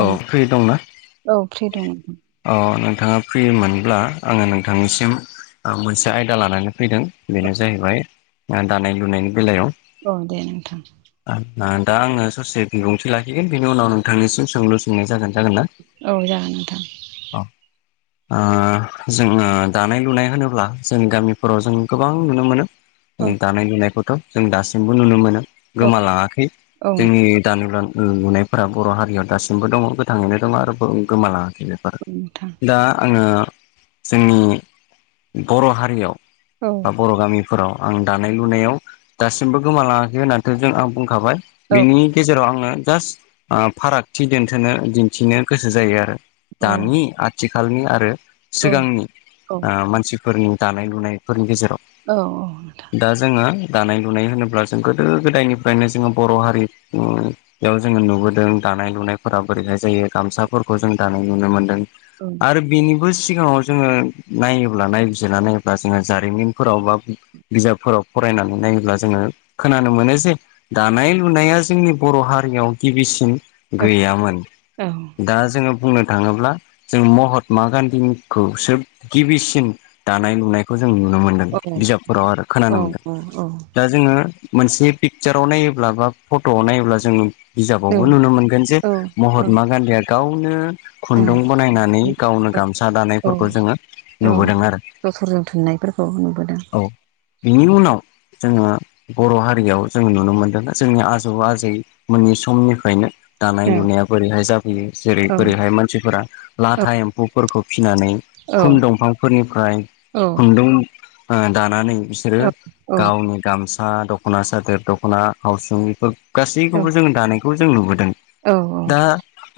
औ फ्रि दंना औ फ्रि दं नोंथां अ नोंथाङा फ्रि मोनब्ला आङो नोंथांनिसिम मोनसे आयदा लानानै फैदों बेनो जाहैबाय दानाय लुनायनि बेलायाव अ दे नोंथां दा आङो ससे बिबुंथि लाखिगोन बेनि उनाव नोंथांनिसिम सोंलु सोंनाय जागोन जागोन ना औ जागोन नोंथां औ ओ जोङो दानाय लुनाय होनोब्ला जोंनि गामिफोराव जों गोबां नुनो मोनो औ दानाय लुनायखौथ' जों दासिमबो नुनो मोनो गोमालाङाखै जागोन जोंनि दान लुनायफोरा बर' हारियाव दासिम बो दङ गोथाङैनो दङ आरो बर' गोमालाङाखै बेफोरो नोंथां दा आङो जोंनि बर' हारियाव औ बा बर' गामि फोराव आं दानाय लुनायाव दासिमबो गोमालाङाखै होननानैथ' जोङो बुंखाबाय औ नोंथां औ बिनि गेजेराव आङो जास्ट ओ फाराग थि दोन्थोनो दिन्थिनो गोसो जायो आरो औ दानि आथिखालनि आरो सिगांनि औ मानसिफोरनि दानाय लुनायफोरनि गेजेराव औ औ नोंथां दा जोङो दानाय लुनाय होनोब्ला जों गोदो गोदायनिफ्रायनो जोङो बर' हारिमु बेयाव जोङो नुबोदों दानाय लुनायफोराहाय बोरैहाय जायो गामसाफोरखौ जों दानो लुनो मोनदों आरो बिनिबो सिगाङाव जोङो नायोब्ला नायबिजिरना नायोब्ला जोङो जारिमिनफोराव बा बिजाबफोराव फरायनानै नायोब्ला जोङो खोनानो मोनो जे नोंथां दानाय लुनाया जोंनि बर' हारियाव गिबिसिन गैयामोन दा जोङो बुंनो थाङोब्ला जों महात्मा गान्धीनिखौसो गिबिसिन दानाय लुनायखौ जों नुनो मोनो औ बिजाबफोराव आरो औ खोनानो मोनगोन औ दा जोङो मोनसे पिकसाराव नायोब्ला बा फटआव नायोब्ला जोङो बिजाबावबो नुनो मोन जे महात्मा गान्धीया गावनो खुन्दुं बानायनानै गावनो गामसा दानायफोरखौ जोङो नुबोदों आरो जोथरजों थुननायफोरखौ नुबोदों औ बिनि उनाव जोङो बर' हारियाव जोङो नुनो मोनदों जोंनि आजौ आजैमोननि समनिफ्रायनो दानाय औ लुनाया बोरैहाय जाफैयो जेरै औ बोरैहाय मानसिफोरा औ लाथा एम्फौफोरखौ फिसिनानै औ खुन दंफांफोरनिफ्राय औ खुन्दुं ओ दानानै बिसोरो औ औ गावनि गामसा दखना सादोर दखना थवसुमि फोर गासैखौबो जोङो दानायखौ जों नुबोदों दा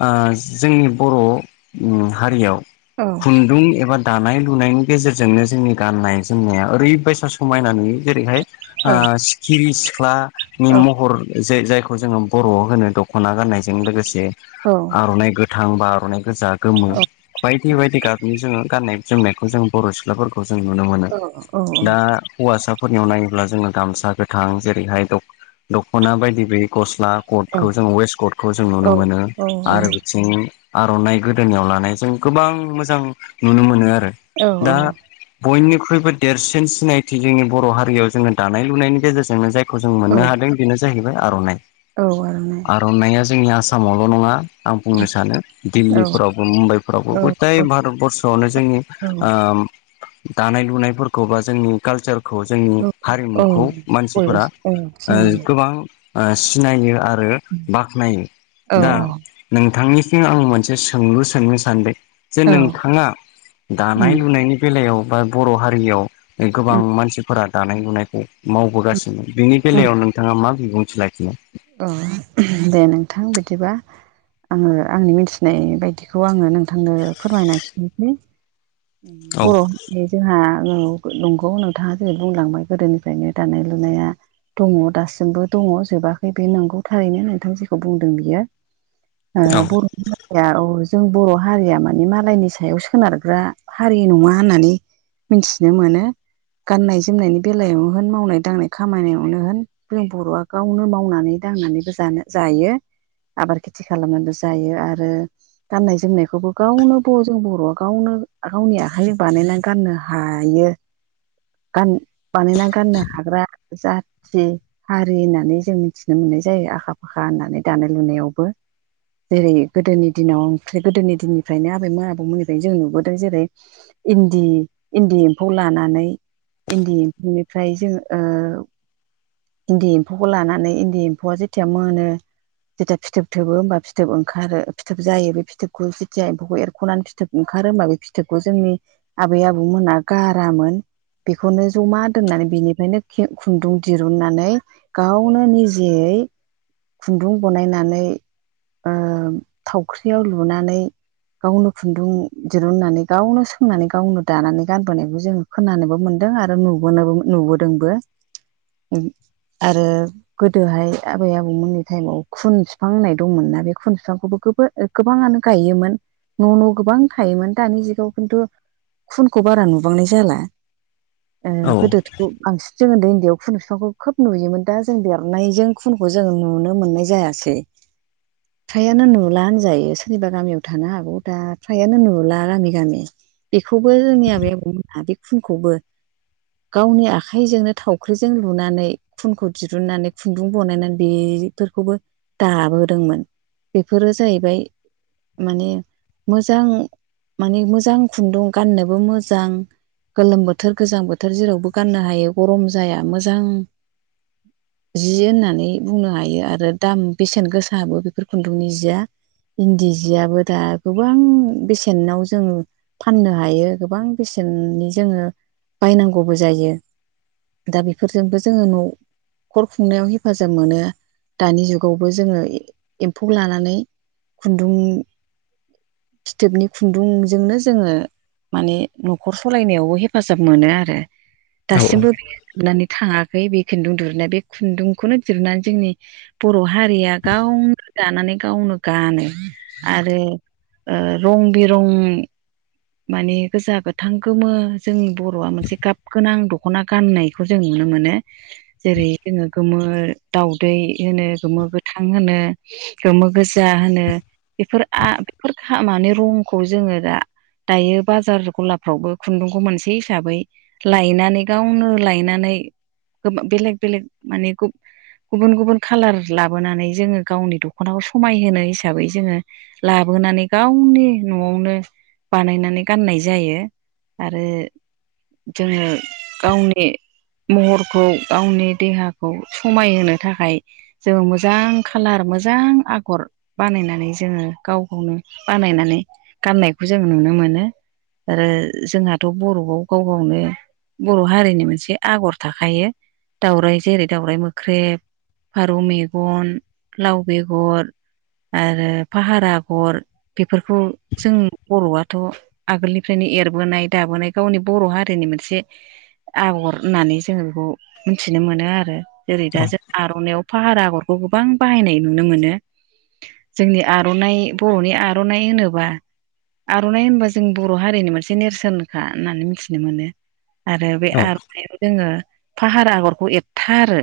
आ जोंनि बर' हारियाव औ खुन्दुं एबा दानाय लुनायनि गेजेरजोंनो जोंनि गाननाय जोमनाया ओरैबायसा समायना नुयो जेरैहाय आ औ सि खिरि सिख्लानि महर जे जायखौ जोङो बर'आव होनो दखना गाननाय जों लोगोसे औ आरनाइ गोथां बा आरनाइ गोजा गोमो बायदि बायदि गाबनि जोङो गाननाय जोमनायखौ जों बर' सिख्लाफोरखौ जों नुनो मोनो औ औ दा हौवासाफोरनियाव नायोब्ला जोङो गामसा गोथां जेरैहाय दख दखना बायदि बैयै गस्ला कटखौ जों वेस्ट कटखौ जों नुनो मोनो औ आरो बिथिं आरनाइ गोदोनियाव लानायजों गोबां मोजां नुनो मोनो आरो औ दा औ बयनिख्रुइबो देरसिन सिनायथि जोंनि बर' हारियाव जोङो दानाय लुनायनि गेजेरजोंनो जा यखौ जों औ मोननो हादों बेनो जाहैबाय आरनाइ औ आरनाइ आरनाइया जोंनि आसामावल नङा आं बुंनो सानो औ दिल्लीफोरावबो मुम्बाइफोरावबो औ गदाय भारत बरर्सआवनो जोंनि औ ओ दानाय लुनायफोरखौ बा जोंनि कालचार खौ जोंनि औ औ हारिमुखौ मानसिफोरा बयबो औ ओ सिनायो गोबां सिनायो आरो बाख्नायो औ दा नोंथांनिसिम आं मोनसे सोंलु सोंनो सानदों जे औ नोंथाङा उम दानाय लुनायनि बेलायाव बा बर' हारियाव गोबां उम मानसिफोरा दानाय लुनायखौ मावबोगासिनो बिनि उम बेलायाव नोंथाङा मा बिबुंथि लाखिनो औ दे नोंथां बिदिबा आङो आंनि मिथिनाय बायदिखौ आङो नोंथांनो फोरमायनानै होनोसै औ बर' बे जोंहा नंगौ नोंथाङा दिनै बुंलांबाय गोदोनिफ्रायनो दानाय लुनाया दङ दासिमबो दङ जोबाखै बे नंगौ थारैनो नोंथां जेखौ बुंदों बियो ओ औ बर'नि हारिया औ जों बर' हारिया माने मालायनि सायाव सोनारग्रा हारि नङा होननानै मिथिनो मोनो गाननाय जोमनायनि बेलायावनो होन मावनाय दांनाय खामानियावनो होन जों बर'आ गावनो मावनानै दांनानैबो जानो जायो आबाद खेथि खालामनानैबो जायो आरो गाननाय जोमनायखौबो गावनो बर जों बर'आ गावनो गावनि आखाइजों बानायना गाननो हायो गान बानायना गाननो हाग्रा जाथि हारि होननानै जों मिथिनो मोननाय जायो आखा फाखा होननानै दानाय लुनायावबो जेरै गोदोनि दिनाव ओमफ्राय गोदोनि दिननिफ्रायनो आबैमोना आबौमोननिफ्रायनो जों नुबोदों जेरै इन्दि इन्दि एम्फौ लानानै इन्दि एम्फौनिफ्राय जोङो इन्दि एम्फौखौ लानानै इन्दि एम्फौआ जेथिया मोनो जथिया फिथोब थोबो होमबा फिथोब ओंखारो फिथोब जायो बे फिथोबखौ जेथिया एम्फौखौ एरख'नानै फिथोब फिथोब ओंखारो होनोमबा बे फिथोबखौ जोंनि आबै आबौमोना गारामोन बेखौनो जमा दोननानै बेनिफ्रायनो खुन्दुं दिरुननानै गावनो निजेयै खुन्दुं बनायनानै थावख्रियाव लुनानै गावनो खुन्दुं जोब रुनानै गावनो सोंनानै गावनो दानानै गानबोनायखौ जोङो खोनानोबो मोन्दों आरो नुबोनोबो नुबोदों नुबोदोंबो आरो गोदोहाय आबै आबौमोननि टाइमाव खुन बिफां होननाय दंमोन ना बे खुन बिफांखौबो गोबां गोबाङानो गायोमोन न' न' गोबां थायोमोन दानि जुगाव खिन्थु खुनखौ बारा नुबांनाय जाला औ गोदो बांसि जोङो दै उन्दैयाव फुन बिफांखौ खोब नुयोमोन दा जों देरनायजों खुनखौ जों नुनो मोननाय जायासै [unintelligible] फ्रायानो नुला होनजायो सोरनिबा गामियाव थानो हागौ दा फ्रायानो नुला गामि गामि बेखौबो जोंनि आबै आबौमोनहा बे खुनखौबो गावनि आखाइजोंनो थावख्रिजों लुनानै खुनखौ दिरुननानै खुन्दुं बनायनानै बेफोरखौबो दाबोदोंमोन बेफोरो जाहैबाय माने मोजां माने मोजां खुन्दुं गाननोबो मोजां गोलोम बोथोर गोजां बोथोर जेरावबो गाननो हायो गरम जाया मोजां [inaudible] जि होननानै बुंनो हायो आरो दाम बेसेन गोसाबो बेफोर खुन्दुंनि जिया इन्दि जियाबो दा गोबां बेसे बेसेनाव जोंङो फाननो हायो गोबां बेसेननि जोङो बायनांगौबो जायो दा बेफोरजोंबो जोङो न' न'खर खुंनायाव हेफाजाब मोनो दानि जुगावबो जोङो एम्फौ लानानै खुन्दुं फिथोबनि खुन्दुंजोंनो जोङो माने न'खर सालायनायावबो हेफाजाब मोनो आरो औ दासिमबो जोनानै थाङाखै बे खुन्दुं दुरुननाया बे खुन्दुंखौनो दुरुननानै जोंनि बर' हारिया गावनो दानानै गावनो गानो आरो रं बिरं माने गोजा गोथां गोमो जोंनि बर'आ मोनसे गाब गोनां दख'ना गाननाय खौ जों नुनो मोनो जेरै जोङो गोमो दाउदै होनो गोमो गोथां होनो गोमो गोजा होनो बेफोर बेफोर मानि रंखौ जोङो दा दायो बाजार गलाफ्रावबो खुन्दुंखौ मोनसे हिसाबै लायनानै गावनो लायनानै बेलेग बेलेग माने गुबुन गुबुन खालार लाबोनानै जोङो गावनि दख'नाखौ समायहोनो हिसाबै जोङो लाबोनानै गावनि न'आवनो बानायनानै गाननाय जायो आरो जोङो गावनि महरखौ गावनि देहाखौ समायहोनो थाखाय जों मोजां खालार मोजां आगर बानायनानै जोङो गाव गावनो बानायनानै गाननायखौ जों नुनो मोनो आरो जोंहाथ' बर'आव गाव गावनो बर' हारिनि मोनसे आगर थाखायो दाउराइ जेरै दावराइ मोख्रेब फारौ मेगन लाव बेगर आरो फाहार आगर बेफोरखौ जों बर'आथ' आगोलनिफ्रायनो एरबोनाय दाबोनाय गावनि बर' हारिनि मोनसे आगर होननानै जोङो बेखौ मिथिनो मोनो आरो जेरै औ दा जों आर'नाइयाव फाहार आगरखौ गोबां बाहायनाय नुनो मोनो जोंनि आर'नाइ बर'नि आर'नाइ होनोबा आर'नाइ होनबा जों बर' हारिनि मोनसे नेरसोनखा होननानै मिथिनो मोनो आरो बे औ आर'नाइयाव जोङो फाहार आगरखौ एरथारो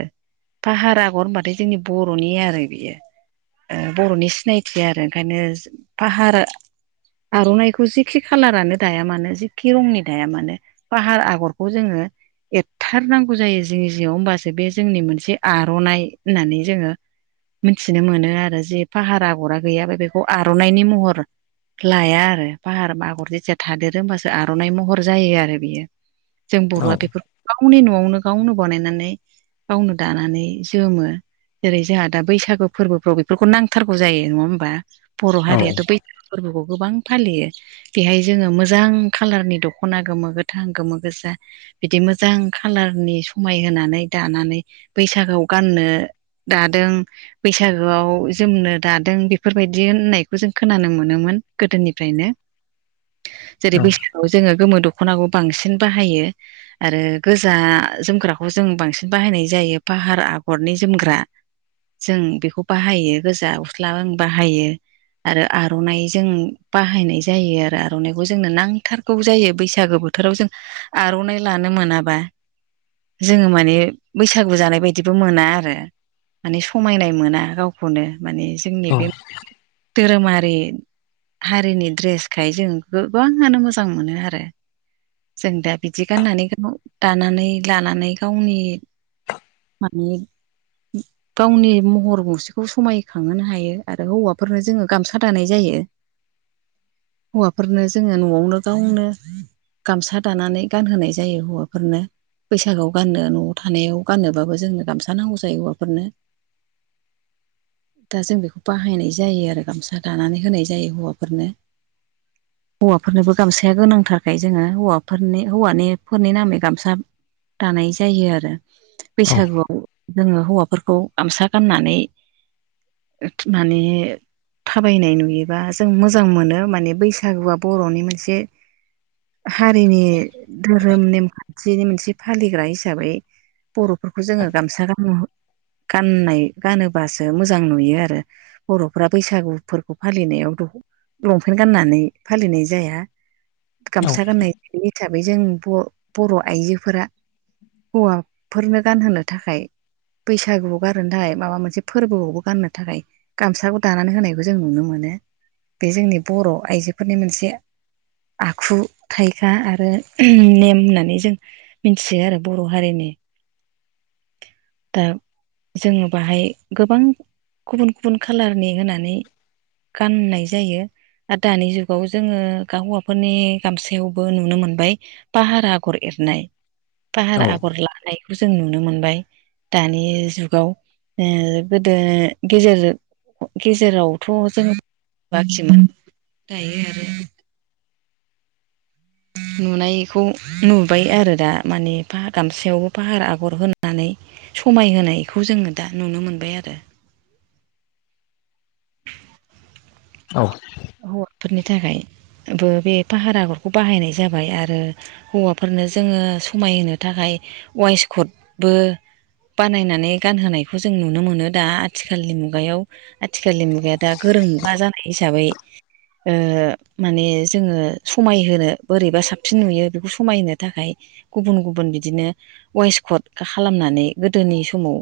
फाहार आगर होनबाथाय जोंनि बर'नि आरो बियो बर'नि सिनायथि आरो ओंखायनो फाहार आर'नाइखौ जिखि खालारानो दाया मानो जिखि रंनि दाया मानो फाहार आगरखौ जोङो एरथारनांगौ जायो जोंनि जिं जिङा होमबासो बे जोंनि मोनसे आर'नाइ होननानै जोङो मिथिनो मोनो आरो जे फाहार आगरा गैयाबा बेखौ आर'नाइनि महर लाया आरो फाहार आगर जेथिया थादेरो होमबासो आर'नाइ महर जायो आरो बियो जों औ बर'आ बेफोरखौ गावनि न'आवनो गावनो बानायनानै गावनो दानानै जोमो जेरै जोंहा दा बैसागु फोरबोफ्राव बेफोरखौ नांथारगौ जायो नङा होमबा बर' हारियाथ बैसागु फोरबोखौ गोबां फालियो बेहाय जोङो मोजां खाालारनि दख'ना गोमो गोथां गोमो गोजा बिदि मोजां खाालारनि समाय होनानै दानानै बैसागोआव गाननो दादों बैसागोआव जोमनो दादों बेफोरबायदि होननायखौ जों खोनानो मोनोमोन गोदोनिफ्रायनो जेरै बैसागु आव जोङो गोमो दखनाखौ बांसिन बाहायो आरो गोजा जोमग्राखौ जों बांसिन बाहायनाय जायो फाहार आगरनि जोमग्रा जों बेखौ बाहायो गोजा गस्ला जों बाहायो आरो आरनाइ जों बाहायनाय जायो आरो आरनाइखौ जोंनो नांथारगौ जायो बैसागो बोथोराव जों आरनाइ लानो मोनाबा जोङो माने बैसागु जानाय बायदिबो मोना आरो माने समायनाय मोना गावखौनो माने जोंनि बे धोरोमारि हारिनि ड्रेसखाय जों गोबाङानो मोजां मोनो आरो जों दा बिदि गाननानै दानानै लानानै गावनि माने [unintelligible] गावनि महर मुसेखौ समायखांहोनो हायो आरो हौवाफोरनो जोङो गामसा दानाय जायो हौवाफोरनो जोङो न'आवनो गावनो गामसा दानानै गानहोनाय जायो हौवाफोरनो बैसागोआव गाननो न'आव थानायाव गानोबाबो जोंनो गामसा नांगौ जायो हौवाफोरनो [inaudible] दा जों बेखौ बाहायनाय जायो आरो गामसा दानानै होनाय जायो हौवाफोरनो [inaudible] हौवाफोरनोबो गामसाया गोनांथारखाय जोङो हौवाफोरनि हौवानिफोरनि नामै गामसा दानाय जायो आरो बैसागुआव जोङो हौवाफोरखौ गामसा गाननानै माने थाबायनाय नुयो बा जों मोजां मोनो माने बैसागुआ बर'नि मोनसे हारिनि धो रोम नेमखान्थिनि मोनसे फालिग्रा हिसाबै बर'फोरखौ जोङो गामसा गान गाननाय गानोबासो मोजां नुयो आरो बर'फ्रा बैसागु फोरबोखौ फालिनायाव लंपेन्ट गाननानै फालिनाय जाया गामसा गाननाय हिसाबै जों ब बर' आइजोफोरा हौवाफोरनो गानहोनो थाखाय बैसागुआव गारोनो थाखाय माबा मोनसे फोरबोआवबो गाननो थाखाय गामसाखौ दानानै होनायखौ जों नुनो मोनो बे जोंनि बर' आइजोफोरनि मोनसे आखु थाइखा आरो नेम होननानै जों मिथियो आरो बर' हारिनि दा जोङो बाहाय गोबां गुबुन गुबुन खाालारनि होनानै गाननाय जायो आरो दानि जुगाव जोङो हौवाफोरनि गामसायावबो नुनो मोनबाय पाहार आगर एरनाय औ फाहार आगर लानायखौ जों नुनो मोनबाय दानि जुगाव गोदो गेजेर गेजेरावथ जोङो बांसिन दायो आरो नुनायखौ नुबाय आरो दा माने फा गामसायावबो फाहार आगर होनानै समायहायखौ जोङो दा नुनो मोनबाय आरो औ हौवरफोरनि थाखायबो बे फाहार आगरखौ बाहायनाय जाबाय आरो हौवाफोरनो जोङो समायहो थाखाय वास कदबो बानायनानै गानहोनायखौ जों नुनो मोनो दा आथिखालनि मुगायाव आथिखालनि मुगाया दा गोरों मा जानाय हिसाबै माने जोङो समायहोनो बोरैबा साबसिन नुयो बेखौ समायहोनो थाखाय गुबुन गुबुन बिदिनो वइेस कड खालामनानै गोदोनि समाव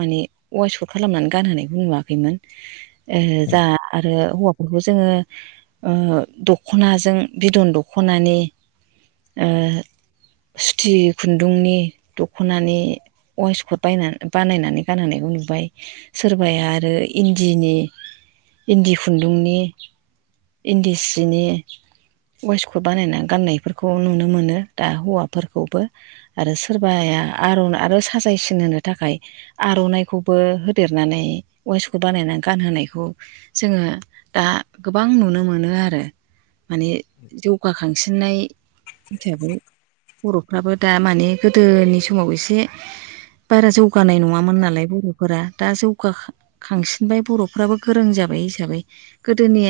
माने वयोस्ट कट खालामनानै गानहोनायखौ नुवाखैमोन। ओ जाहा आरो हौवाफोरखौ जोङो दख'नाजों बिदन दख'नानि सुथि खुन्दुंनि दख'नानि अवेस कट बायनानै बानायनानै गानहोननायखौ नुबाय सोरबाया आरो इन्दिनि इन्दि खुन्दुंनि इन्दि सिनि ववेस कट बानायना गाननायफोरखौ नुनो मोनो दा हौवाफोरखौबो। आरो सोरबाया आर'न आरो साजायसिनो होनो थाखाय आर'नाइखौबो होदेरनानै ववेसखौ बानायनानै गानहोनायखौ जोङो दा गोबां नुनो मोनो आरो माने जौगाखांसिननाय हिसाबै बर'फ्राबो दा माने गोदोनि समाव एसे बारा जौगानाय नङामोन नालाय बर'फोरा दा जौगा खांसिनबाय बर'फ्राबो गोरों जाबाय हिसाबै गोदोनि